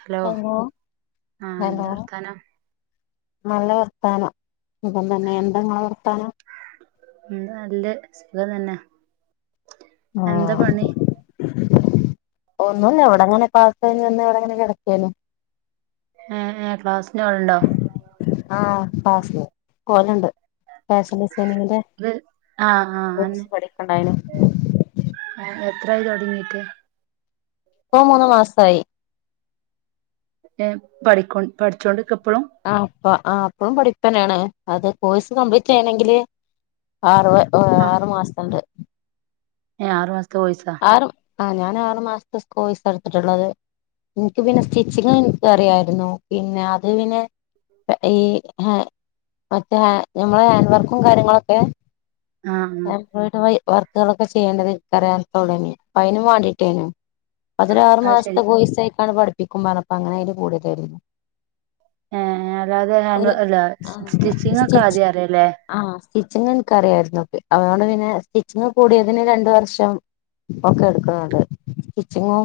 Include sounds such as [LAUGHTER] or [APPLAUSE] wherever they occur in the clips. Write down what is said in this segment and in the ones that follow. Hello ആ hello എന്താവർത്താനം നല്ല വർത്താനം സുഖം തന്നെ എന്തങ്ങളെ വർത്താനം ഉം നല്ലെ സുഖം തന്നെ എന്താ ആഹ് പണി ഒന്നുല്ല ഇവിടങ്ങനെ ക്‌ളാസുകഴിഞ്ഞുവന്ന് ഇവിടങ്ങനെ കിടക്കേന്നു അ അ ക്ലാസിനോൽണ്ടോ ആ ആ ക്‌ളാസില് പോവല്ണ്ട് ഫാഷൻ ഡിസൈനിങ്ങിന്റെ ഇത് ആഹ് ആഹ് അന്നെ കോഴ്സ് പഠിക്ക്ണ്ടായിനു ത്രായി തുടങ്ങീട്ട് ഇപ്പോ മൂന്നു മാസായി ഏ പഠിക്കൊ പഠിച്ചോണ്ടിക്ക ഇപ്പളും ആ പ്പ ആ പ്പളും പഠിപ്പന്നേണ് അത് കോഴ്സ് കംപ്ലീറ്റ് ചെയ്യണെങ്കില് ആറ് വ് ആഹ് ആറു മാസണ്ട് ഏ ആറുമാസോ തോഴ്സാ ആ ഞാൻ ആറ് മാസത്തെ സ്കോഴ്സാ ട്ത്തിട്ടുള്ളത് എനിക്ക് പിന്നെ സ്റ്റിച്ചിങ് അറിയായിരുന്നു പിന്നെ അത് പിന്നെ ഈ മറ്റേ ഹാ നമ്മളെ ഹാൻവർക്കും കാര്യങ്ങളൊക്കെ ആഹ് [UNINTELLIGIBLE] ആഹ് വർക്കുകളൊക്കെ ചെയ്യേണ്ടത് ത്രയാ തുടങ്ങി അയ്നും മാണ്ടീട്ടേനു അത് ശരി അതൊരാറുമാസത്തെ കൊയ്സയിട്ടാണ് പഠി പ്പിക്കും പറഞ്ഞപ്പ അങ്ങനെ അയ്ല് കൂടിയതേര്ന്നു ഏ അല്ലാതെ ഹാൻഡ് വ അല്ല ആഹ് സ്റ്റിച്ചിങ് ഒക്കെ സ്റ്റിച്ച് ആദ്യം അറിയലേ ആഹ് സ്റ്റിച്ചിങ് ൻക്കറിയായിര്ന്നു പി അതോണ്ട് പിന്നെ സ്റ്റിച്ചിങ്ങ് കൂടിയതിന് രണ്ട് വർഷം ഒക്കെ എടുക്ക അതെ സ്റ്റിച്ചിങ്ങും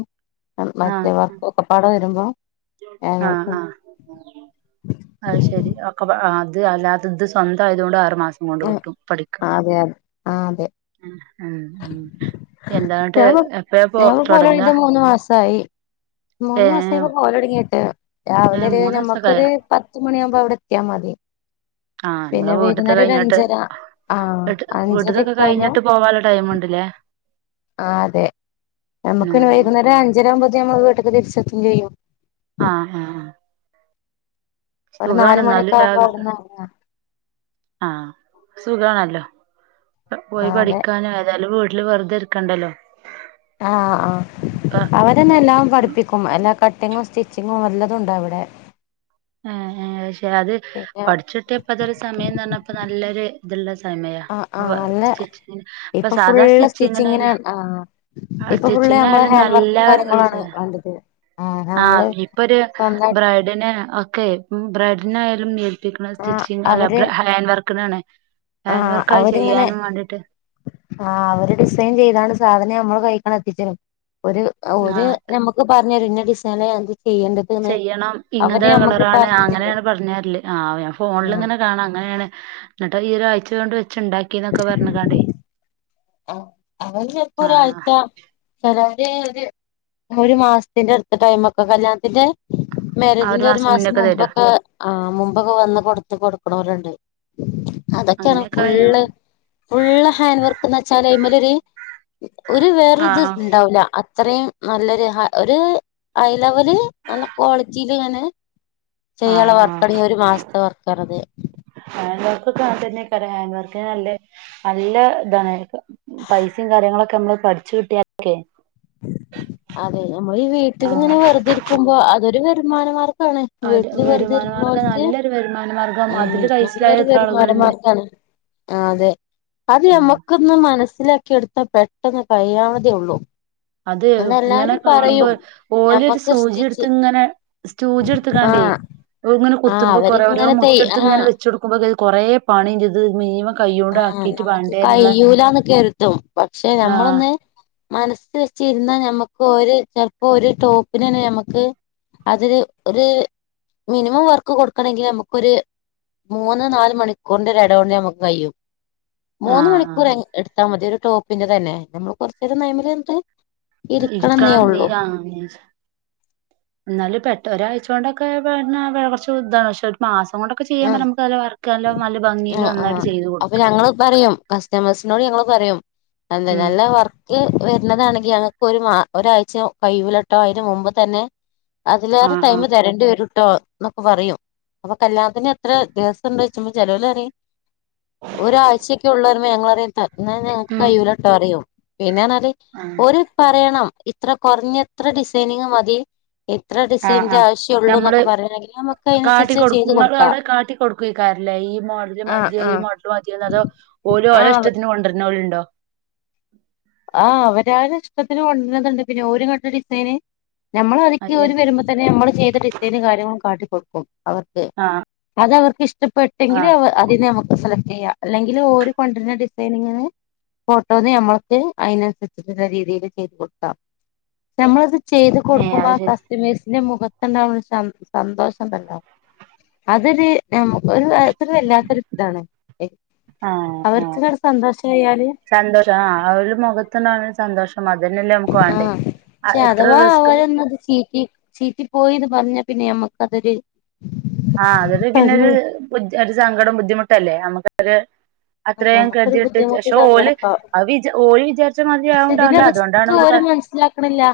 ആ മറ്റേ വർക്കും ഒക്കെപ്പാടെ വരുമ്പോ ആഹ് ആ ആ ആ അത്ശരി ഒക്കെപാ ആ ത് അല്ലാത്തത് സ്വന്തം ആയതുകൊണ്ട് ആറുമാ ണ്ട് കിട്ടും പഠിക്ക അതെ അതെ ആഹ് അതെ ഉം എന്താട്ട് എപ്പഴാ പോ ഞാനിപ്പോ തൊടങ്ങ പോവലൊടങ്ങീട്ട് [UNINTELLIGIBLE] മൂന്ന് മാസത്തേക്ക് പോവലൊടങ്ങിയിട്ട് രാവിലെ ഏ ഒരു മൂന്നാസൊക്കായോ ഞമ്മക്കൊരു പത്തു മണിയാവുമ്പോ അവിടെ എത്തിയാ മതി ആ നമ്മള പിന്നെ വീട്ടത്തെ വൈകുന്നേരം ഒരു കഴിഞ്ഞിട്ട്, അഞ്ചര ആഹ് വീട്ട് വീട്ടത്തൊക്കെ അഞ്ചരൊക്കെ കഴിഞ്ഞിട്ട് പോവാനെള്ള ടൈമെണ്ടല്ലേ? ആ അതെ നമുക്ക്ന്നെ ആഹ് വൈകുന്നേരം അഞ്ചര ആകുമ്പോ ഞമ്മള് വീട്ടക്ക്‌ തിരിച്ചെത്തേം ചെയ്യും ആ ആ ഒരു നാല് മണിയൊക്കെ ആവുമ്പോ രാവി അവിടുന്നെർങ്ങാം. ആഹ് സുഖാണല്ലോ. പോയി ആഹ് അതെ പഠിക്കാന ഏതായാലും വീ ട്ടില് വെറുതെരിക്കണ്ടല്ലോ ആ ആ അവരന്നെ എല്ലാം പഠിപ്പിക്കും എല്ലാം കട്ട് കട്ടിങ്ങോ സ്റ്റിച്ചിങ്ങോ വല്ലതുണ്ടോ അവിടെ ഏ ഏ പക്ഷെ അത് പിന്നെ പഠിച്ചിട്ടിയിപ്പ അതൊരു സമയം എന്ന് പറഞ്ഞപ്പ നല്ലൊരു [UNINTELLIGIBLE] ആ ആ വ നല്ല സ്റ്റിച്ചിങ്ങിന് ഇപ്പൊ സാധാ ഫുള്ള് സ്റ്റിച്ചിങ്ങിനല്ല സ്റ്റിച്ചിങ്ങിനാണ് ആ ഇപ്പൊ ഫുള്ള് നമ്മള് സ്റ്റിച്ചിങ്ങിനായാലും ഹാൻഡ് വർക്കും കാര്യങ്ങളാണ് വേണ്ടത് ആഹ് ആ നമ്മള് ഇപ്പൊരു സ്വന്തായി ബ്രൈഡിനെ ഓക്കെ ബ്രെഡിനായാലും മൈ [UNINTELLIGIBLE] ക്ക ആഹ് സ്റ്റിച്ചിങ് അല്ല ഹാൻഡ് വർക്ക് ആണ് ആ അവരിങ്ങനെ ആ അവര് ഡിസൈൻ ചെയ്താണ് സാധന നമ്മൾ കഴിക്കണം എത്തിച്ചരും ഒര് ഒര് ആഹ് നമ്മക്ക് പറ അങ്ങനെതെ [UNINTELLIGIBLE] ചെയ്യണം ഇങ്ങനത്തെ കളറാണ് പറഞ്ഞു തരും അങ്ങനെയാണ് പറഞ്ഞരല് ആ ഞാൻ ഫോണിൽ ഇങ്ങനെ കാണാം അങ്ങനെയാണ് എന്നിട്ട് ഈ ഒരാഴ്ചകൊണ്ട് വെ വചുണ്ടാക്കിന്നൊക്കെ പറഞ്ഞ കാണ്ടേ ആ ആവും ചെൽപ്പൊ ആഹ് ഒരാഴ്ച തരാൻ അതെ ഒരു മാസത്തിന്റെ അടുത്ത ടൈം ഒക്കെ കല്യാണത്തിന്റെ ആ ആ മാരേജിന്റെ ഒരു മാസം മുന്നൊക്കെ തരും മുമ്പൊക്കെ ആ മുമ്പൊക്കെ വന്ന് കൊടുത്ത കൊടു ക്കണോരെണ്ട്. അതൊക്കെയാണ് അങ്ങനെയൊക്കെ ആയാ ഫുള്ള് ഫുള്ള് ഹാൻഡ് വർ എന്നൊച്ചാല് അയിമ്മേലൊര് ഒരു വേറ ഇത് ആഹ് ഉണ്ടാവുല അ അത്രയും നല്ലൊരു ഹ ഒരു ഹൈ ലെവല് നല്ല ക്വാളിറ്റിയില് ഇങ്ങനെ ചെയ്യാനുള്ള ആഹ് ആഹ് വർക്കാണ്. ഒരു മാസത്തെ വർക്ക്ണ്ട് [UNINTELLIGIBLE] ഹാൻഡ് വർക്ക് നല്ലെ നല്ല ഇതാണ് പൈസിം കാര്യങ്ങളൊക്കെ നമ്മള് പഠിച്ചു കിട്ടിയലൊക്കെ അതെ നമ്മള് ഈ ആഹ് വീട്ടിലിങ്ങനെ വെറുതെ ഇരിക്കുമ്പോ അതൊരു വരു മാനമാർകം കാണ് ഒരു വീട്ടില് വെറുതെ വരുമാന മാർഗം ഇരിക്ക്ണോൽക്ക്. നല്ലൊരു വരുമാന മാർഗം മ് അതില് കൈസലായ നല്ലൊരു എത്ര വരുമാന ആളുകളുണ്ട് മാർഗാണ്. അതെ അത് നമ്മക്കൊന്ന് മനസ്സിലാ ക്കി എടുത്താ പെട്ടെന്ന്കഴിയാവുന്നതേ ഉള്ളൂ. അത് ഇങ്ങനെ എല്ലാരും കാണുമ്പോ പറയും ഓലൊരു ഞമ്മക്ക് സൂചിയെടുത്ത് സ്റ്റിച്ച് ഇങ്ങനെ സൂചി എടുത്ത്കാണ്ടേ ആഹ് ഇങ്ങനെ ആഹ് കുത്തുമ്പോ കൊറെ ഓരോ അവരിങ്ങനെ തെയ് മുത്ത് എടുത്ത് ഇങ്ങനെ ആഹ് വെച്ച് കൊടുക്കുമ്പോൾ കൊറേ പണിയിണ്ട്. [INAUDIBLE] ആ നമ്മുക്ക് കയൂലന്ന് കരുതും, പക്ഷെ ആഹ് നമ്മളൊന്ന് മനസ്സ് വെച്ചിരുന്നാ നമുക്ക് ഒരു ചിലപ്പോ ഒരു ടോപ്പിന് തന്നെ നമുക്ക്, അതില് ഒരു മിനിമം വർക്ക് കൊടുക്കണങ്കിൽ നമുക്കൊരു മൂന്ന് നാല് മണിക്കൂറിന്റെ ഒരു എട കൊണ്ടെ നമുക്ക് കഴിയു മൂന്ന് ആഹ് മണിക്കൂർ എൻ ആഹ് എടുത്താൽ മതി ഒരു ടോപ്പിന്റെ തന്നെ, നമ്മൾ കുറച്ചിസം [UNINTELLIGIBLE] ഇരിക്കണം നീ ആ [UNINTELLIGIBLE] എന്നാലും പെ ന്ന് ഒരാഴ്ച കൊണ്ടൊക്കെ [UNINTELLIGIBLE] കുറച്ചുതാണ്. പക്ഷെ ഒരു മാസം കൊണ്ടൊക്കെ ചെയ്യാൻ പറഞ്ഞ മ് നമുക്ക് നല്ല വർക്ക് നല്ല നല്ല ഭംഗിയില് ആഹ് ആ നന്നായിട്ട് ചെയ്ത് അപ്പൊ കൊടുക്കാം ഞങ്ങള് പറയും, കസ്റ്റമേഴ്സിനോട് ഞങ്ങള് പറയും അതെ ഉം നല്ല വർക്ക് വരുന്നതാണങ്കി ഇ ഞങ്ങൾക്കൊരു മാ, ഒരാഴ്ച കൈയ്യൂലട്ടോ അതിന് മുമ്പ് തന്നെ അതിലേറെ ആഹ് ആഹ് ടൈമ് തരേണ്ടി വരു ട്ടോ എന്നൊക്കെ പറയും, അപ്പൊ കല്യാ ത്തിന് എത്ര ദിവസം ഉണ്ട് ചോചുമ്പോ ചെലോല് പറിം, ഒരാഴ്ചൊക്കെ ഉള്ളൂ പറയുമ്പോ ഞങ്ങള് പറിം ത എന്നാ ഞങ്ങക്ക് ഉം കയ്യൂലട്ടോ എന്നു പറയും. പിന്നെ പറഞ്ഞാല്, ആഹ് ഓല് പറയണം ഇത്ര കുറഞ്ഞ ഇത്ര ഡിസൈനിങ്ങ് മതി ഇത്ര ആഹ് ഡിസൈന്റെ ആഹ് ആവശ്യള്ളൂ, നമ്മള് എന്നൊക്കെ പറയണെങ്കിൽ, നമുക്ക് അതിനനുസരിച്ച് ചെയ്ത് കൊടു നിങ്ങളവിടെ കാട്ടി കൊടുക്കെക്കാരം ലെ ഈ മോഡല് ആഹ് മതിയോ, ഈ ആഹ് മോഡല് മതിയോ എന്ന്, അതോ ഓര്, ഓരെ ആഹ് ഇഷ്ട്ടത്തിന് കൊണ്ടൊരുനൊലും ഇണ്ടോ? [INAUDIBLE] ആ അവരവരടെ ഇഷ്ടത്തിന് കൊണ്ടുവരുന്നണ്ട്, പിന്നെ ഒരു ഇങ്ങട്ട് ഡിസൈന് നമ്മൾ അതിക്ക് അയ്യേ ഓര് വരുമ്പോ തന്നെ നമ്മള് ചെയ്ത ഡിസൈനും, കാര്യങ്ങളും കാട്ടി കൊട്ക്കും അവർക്ക്. ആഹ് അതവർക്ക് ഇഷ് ഇഷ്ടപ്പെട്ടെങ്കില് ആഹ് അതിനെ നമുക്ക് സെലക്ട് ചെയ്യാം, അല്ലെങ്കിൽ ഓര് കൊണ്ടരുന്ന ഡിസൈനിങ്ങിന് ഫോട്ടോന്ന് നമ്മൾ അതിനനുസരിച്ചിട്ടുള്ള രീതിയിൽ ചെയ്ത് കൊടുക്കാം ചെയ്ത് ഏഹ് കൊടുക്കുമ്പോ അത് ശരി കസ്റ്റമേഴ്സ് ന്റെ മുഖത്തുണ്ടാവുന്ന ഒരു സന്തോഷം ഉണ്ടല്ലാ, അതൊരു നമുക്ക് ഒരു വല്ലാത്ത ഒരു ഇതാണ്, ആഹ് ആഹ് അവർക്കടെ സന്തോഷം ആയാല് സന്തോഷം ആഹ് അവരുടെ മുഖത്തന്നാണ് ഒരു സന്തോഷം അതന്നെല്ലേ നമുക്ക് ആ വാണ്ടേ പക്ഷെ ആഹ് എത്ര അഥവാ റിസ്ക് അവരന്നത് ചീറ്റി ചീറ്റി പോയിന്ന് പറഞ്ഞ പിന്നെ നമ്മുക്ക അതൊരു അതൊരു പിന്നൊരു ഒജ്ജാദി സങ്കടം ബുദ്ധിമുട്ട് ല്ലേ നമുക്കൊരു ആഹ് അത്രയും നമുക്കൊരു കേതിട്ട് ച് ബുദ്ധിമുട്ട് ഷെ ഓല് സങ്കടപ്പാവും അത് വിചാര് ഓല് വിചാരിച്ച പക്ഷെ ഇതിന്റെ മാതിരിയാവുണ്ടാവില്ല അതുകൊണ്ടാണ് റിസ്ക് അവര് ഓര് പറയ് മനസ്സിലാക്കണില്ല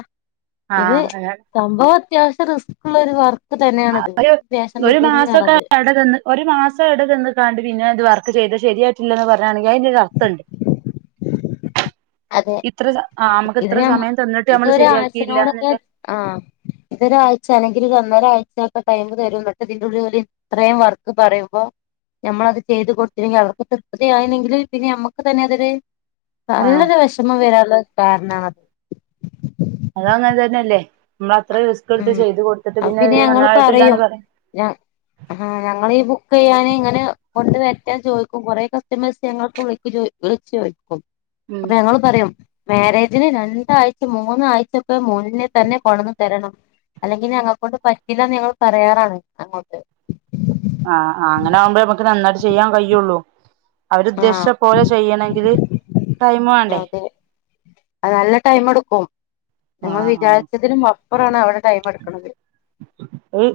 ആ ഇത് അതെ സംഭവം അത്യാവശ്യം റിസ്കുള്ള ഒരു വർക്ക് ആ തന്നെയാണിത് ഫാഷൻ ഒരു ഡിസൈനിങ് മാസൊക്കെ പറഞ്ഞത് വടെന്ന് ഒരു മാസം അവിടെ ന്ന് കാണ്ട് പിന്നെ ഒരു വർ ർക്‌ ചെയ്തത് ശരിയായിട്ടില്ല ന്ന് പർ താണെങ്കി അതിനൊരർത്ഥൻട് അതെ ആ നമുക്ക് ഇത് ഇത്ര ഞ സമയം തന്നിട്ട് നമ്മള് ശരിയാക്കിയില്ല ഇതൊരാഴ്ചനോടൊക്കെ എന്നില്ല ആ ഇതൊരാഴ്ച അല്ലെങ്കിൽ ഒന്നരാഴ് ടൈ് തരും എന്നട്ടെ ഇതിന്റെള്ള ഇത്രയും വർക്ക് പറയുമ്പോ നമ്മളത് ചെയ്ത് കൊടുത്തിരെങ്കിൽ അവർക്ക് തൃപ്തി ആയില്ലെങ്കിൽ പിന്നെ നമ്മുക്ക് തന്നെ അതൊരു ആ നല്ലൊരു വിഷമം വരുള്ള കാരണണത് അത് അങ്ങൻ തന്നെല്ലേ മ്മ ഉം അത് പിന്നെ ഞങ്ങൾ പറയും ഞ ഞങ്ങളീ ബുക്ക് ഞാൻ ഇങ്ങനെ കൊണ്ട് വരട്ടെ ന്ന് ചോദിക്കും കുറെേ കസ്റ്റമേഴ്സ് ഞൾക്ക് വിളിച് വിളിച്ചു ചോയിക്കും ഉം അപ്പൊ ഞങ്ങള് പറയും മാരേജിന് രണ്ടാഴ്ച മൂന്നാഴ്ചക്കെ മുന്നേ തന്നെ കൊടന്നു തരണം അല്ലെങ്കിൽഞങ്ങളെക്കൊണ്ട് പറ്റില്ലന്ന് ഞങ്ങൾ പറയാറാണ് അങ്ങോട്ട് ആഹ് അങ്ങനെ ആകുമ്പോേ നമുക്ക് നന്നായിട്ട് ചെയ്യാൻ കഴിയുള്ളു അവരു ആഹ് ഉദ്ദേശിച്ച പോലെ ചെയ്യണെങ്കില് ടൈം വേണ്ടേ അതെ അത് നല്ല ടൈം എടുക്കും ഞമ്മൾ ആഹ് ആഹ് വിചാരിച്ചതിനും അപ്പുറാണ് അവരെ ടൈം എടുക്കണത് ഒരു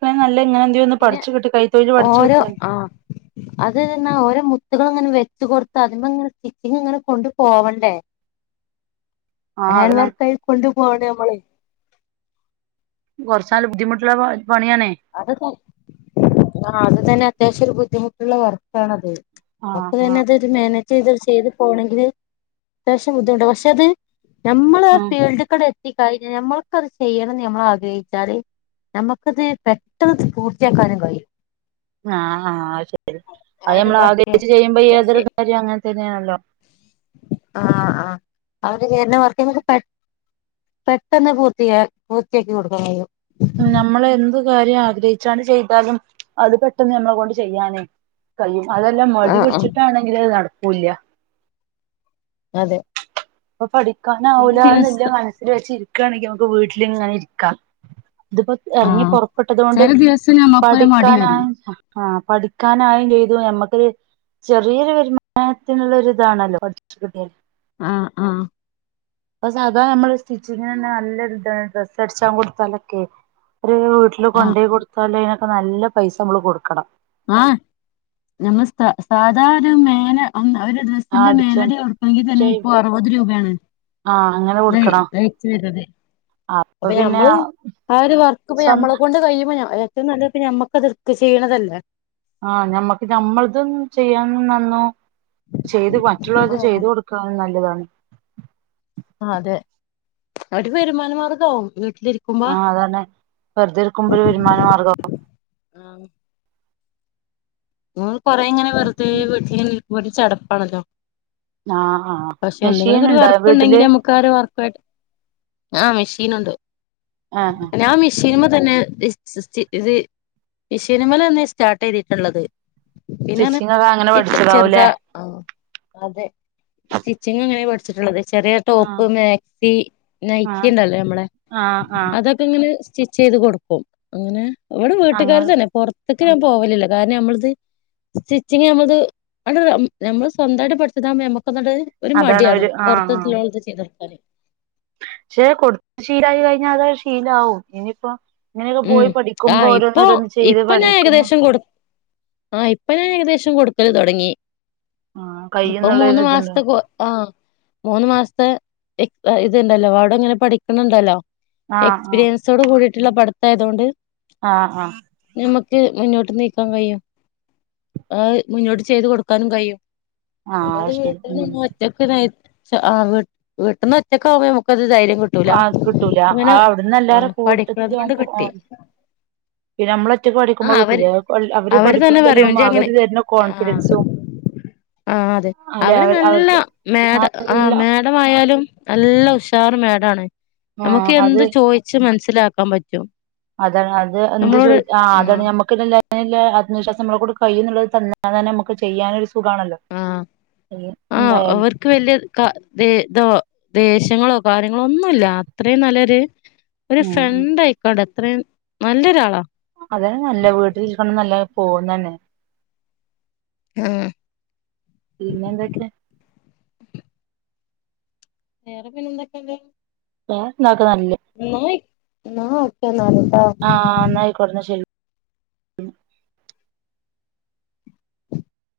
അ നല്ല ഇങ്ങനെ എന്തെലും ഒന്ന് പിന്നെ പഠിച്ചു കിട്ടി കൈത്തൊഴില് പഠിച്ചു ഓരോ കിട്ടിയാ ആ അത്പിന്നെ ഓരോ മുത് പിന്നെന്നെങ്കിൽ നെറ്റ് കൊളുത്താ അതിങ്ങനെ സ്റ്റിച്ചിങ് ഇങ്ങനെ കൊണ്ട് പോവണ്ടേ ആഹ് ഹാൻ അതന്നെ വർക്ക് ആയി കൊണ്ടു പോയാലോ പൊളി ലബാൻ [UNINTELLIGIBLE] അത് ത ആ അത് തന്നെ അത്യാവശ്യ ഒരു ബു ദ്ധിമുട്ടുള്ള വർക്കാണത്. അപ്പൊ ആഹ് അതെന്നെ ആഹ് ത് മേനേ ചെയ്ത് ചെയ്ത് പോകണെങ്കില് അത്യാവശ്യം ബുദ്ധിമുട്ടാ പക്ഷെ അത് നമ്മളാ ഫീൽഡ്ക്കാടെ ത്തി കഴിഞ്ഞ ഞമ്മൾക്കത് ചെയ്യണംന്ന് ഞമ്മൾ ആഗ്രഹിച്ചാല് നമ്മക്കത് പെട്ടെന്ന് പൂർത്തിയാക്കാനും കഴിയും. ആഹ് ആഹ് ശെരി ആ അത് ഒരു നമ്മൾ വർക്ക് ആഗ്രഹിച്ച് ചെയ്യുമ്പോ ഏതൊരു കാര്യം അങ്ങനെ തന്നെയാണല്ലോ. ആ ആ അവര് ചെയ്യണ വർക്ക് മ്മക്ക് പെ പെട്ടെന്ന് പൂർത്തിയാ പൂർത്തിയാക്കി കൊടുക്കാൻ കയോ. നമ്മള് എന്ത് കാര്യം ആഗ്രഹിച്ചാണ്ട് ചെയ്താലും അത് പെട്ടെന്ന് ഞമ്മളെ കൊണ്ട് ചെയ്യാനേ കൈയും അതെല്ലാം മടി ആഹ് ആഹ് പിടിച്ചിട്ടാണെങ്കിൽ അത് നട കൂല്ല അതെ വ ഫടി കാണം ചില അവുല ന്റെ ദിവസം മനസ്സിൽ വെച്ചിരിക് ക്കണെങ്കി മ്മ്ക്ക് വീട്ടില് ഇങ്ങനെ ഇരിക്കാം അതിപ്പോ ഇറങ്ങി ആഹ് പുറപ്പെട്ടത് കൊണ്ട് ചില ദിവസം നമ്മുക്കൊരു മടി പഠിക്കാന വരും ആ ആഹ് പഠിക്കാനായും ചെയ്തു മ്മക്കൊരു ചെറിയൊരു വരുമാനത്തിനുള്ള ഇതാണല്ലോ പഠിച്ച് കി [UNINTELLIGIBLE] ആഹ് ആഹ് അ സാധാ മ്മള് സ്റ്റിച്ചിങ്ങിന് തന്നെ നല്ലൊരു ഇതാണ് ഡ്രസ്സ് അടിച്ചാങ്ങ് കൊടുത്താലൊക്കെ ഒരു വീട്ടില് ആഹ് കൊണ്ടോയി കൊടുത്താല് അപ്പ നല്ല പൈസ മ്മള് കൊടുക്കണം ആഹ് നമ്മ സ്ഥ സാധാ ഒരു മേലെ ഒന്ന് ആ ഒരു ഡ്രസ്സിന്റെ അടിച്ച മേലടി കൊടുക്കണെ തന്നെ ഇപ്പോ അറുപത് രൂപയാണ് ആഹ് അങ്ങനെ കൊടുക്കണം [UNINTELLIGIBLE] അപ്പൊ ഞമ്മള് ആ ഒരു വർക്ക് ഞമ്മളെ സ്വന്തം കൊണ്ട് കഴിയുമ്പോ അ ഏറ്റവും നല്ലത്പ്പ ഞമ്മക്കത്ട്ത് ചെയ്യണതല്ലേ ആഹ് ഞമ്മക്ക് നമ്മളതും ചെയ്യാൻ നന്നു ചെയ്ത് മറ്റുള്ളവർക്ക്‌ ചെയ്ത് ആഹ് കൊടുക്ക നല്ലതാണ് ആ അതെ [UNINTELLIGIBLE] വരുമാനമാർഗാവും ഇ ആഹ് അതാണ്. വെറുതെ ഇര്ക്കുമ്പ ഒര് വരുമാനമാർഗ്ഗമാവും. [UNINTELLIGIBLE] കൊറെ ഇങ്ങനെ വെറുതേ വീട്ട്ല് [UNINTELLIGIBLE] ഒരു ചടപ്പാണല്ലോ ആഹ് ആഹ് പക്ഷെ മെഷീൻ എന്തെങ്കിലൊരു ഉണ്ടോ വർക്ക് വീട്ടില് ഉണ്ടെങ്കിൽ നമുക്കാ ഒരു വർ. [UNINTELLIGIBLE] ആഹ് മെഷീനുണ്ട്. ആഹ് ഞാൻ മിഷീന്മ തന്നെ ഇസ് സിസ്റ്റ് ഇത് മിഷീൻമലന്നെ സ്റ്റാർട്ട് ചെയ്തിട്ടുള്ളത് പിന്നെയാണ് സ്റ്റിച്ചിങ്ങൊക്കെ അങ്ങനെ ഇട്ട് പഠിച്ചതാവൂലേ? ചെറുതാ ആ അതെ സ്റ്റിച്ചിങ് അങ്ങനെ പഠിച്ചിട്ടുള്ളത്. ചെറിയ ടോപ്പ്, ആഹ് മാക്സി, ആഹ് നയിറ്റിണ്ടല്ലോ നമ്മളെ ആഹ് ആഹ് അതൊക്കെ ഇങ്ങനെ സ് സ്റ്റിച്ച് ചെയ്ത് കൊടുക്കും. അങ്ങനെ ഇവിടെ അങ്ങനെ വീട്ടുകാര്തന്നെ പൊർ ത്ത്ക്ക് ഞാൻ പോവലില്ല. കാരണം നമ്മളത് സ്റ്റിച്ചിങ് നമ്മളത് അണ്ട് ഞമ്മള് സ്വന്തായിട്ട് പഠിച്ചതാകുമ്പ ഞമ്മ ക്കൊന്നാണ്ട് ഒരു അതാണ് മടിയാണ്. ഒരു പൊറത്ത്ക്ക്ല്ലോൽത് ചെയ്തൊട്ക്കാന് ശെ കൊടുത്ത് ശീലായി കഴിഞ്ഞാ അതൊര് ശീലാവും ഇനിയിപ്പോ ഇങ്ങനെയൊക്കെ ഉം പോയി പഠിക്കുമ്പോ ആഹ് ഒരോന്ന് ഇപ്പൊ ഒരോന്ന് ചെയ്ത് ഇപ്പൊ ഞാൻ പഠിക്കുന്നു. ഏകദേശം കൊടു ആഹ് ഇപ്പൊ ഞാൻ ഏകദേശം കൊടുക്കല് തൊടങ്ങി. ആ ഇപ്പൊ മൂന്ന് കയ്യുന്നുള്ളൊരു മാസത്തെ ഇതുണ്ടാവും കോ ആഹ് മൂന്ന് മാസത്തെ ഇ ഇത്ണ്ടല്ലോ വാടങ്ങനെ പഠിക്ക്ണ് ണ്ടല്ലോ. ആഹ് എക്സ്പീരിയൻസോട് കൂടിയിട്ട്ള്ള പഠ് അതായതോണ്ട് ആഹ് ആഹ് ആഹ് ഞമ്മക്ക് മുന്നോ ട്ട് നീക്കാൻ കഴിയും ആ മുന്നോട്ട് ചെയ്ത് കൊടുക്കാനും കഴിയും. [UNINTELLIGIBLE] ആഹ് അത് ശരി വീട്ട്ന്ന് ഉം ഇന്നെ ഒറ്റക്ക് [UNINTELLIGIBLE] ച്ച ആഹ് വീട്ട് വീട്ട്ന്ന് ഒറ്റക്ക് ആവുമ്പോ ഞമ്മക്ക അത് കിട്ടൂല അത് അവിടുന്ന് എല്ലാരെ കൂട്ടത്തിലു ആവുമ്പോ ട്ടി ആ പഠിക്കുമ്പോ അവര് കിട്ടൂലേ അവര് തന്നെ പറയും പഠിപ്പിക്കലും ഇജ്ജ് എങ്ങനെ അവര് തരുന്ന ആ കോൺഫിഡൻസും ആ അതെ അല്ലെ അവര് അവ നല്ല അവർക്ക് മേഡം ആ നല്ല മേഡം ആയാലും നല്ല ഉഷാർ മേഡാണ്. ആ നമുക്ക് അത് എന്ത് ചോയ്ച്ച് മൻസ് ലാക്കാൻ പറ്റും. അതാണ് അത് എന്ത് നമ്മളോട് ചോയി ആ അതാണ് ആഹ് നമ്മക്ക് [UNINTELLIGIBLE] ല്ലേ ആത്മവിശ്വാസം നമ്മളെ കൊണ്ട് കഴിയുന്നുള്ളത് തന്ന തന്നെ നമ്മക്ക് ചെയ്യാനൊര് സ് ആ ആ എന്തായാലും അവർക്ക് വല്യ ക ദേ ദോ ദേശ്യങ്ങളോ കാര്യങ്ങളൊന്നുല്ല അത്രയും നല്ലെര് ഒരു ഉം ഉം ഫ്രണ്ട് ആയിക്കോട്ടെ അത്രേം നല്ലൊരാളാ അതെ നല്ല വീട്ടിൽ [UNINTELLIGIBLE] നല്ല പോന്നനെ മ്മ് പിന്നെ എന്തൊക്കെ വേറെ പിന്നെന്തൊക്കെയുണ്ട് വേറെ ക്ലാസ്സ്‌ നന്നായി ന്നാ ഓക്കെ നാ ആഹ് എന്നായികോട്ടെന്ന ശെരി ഉം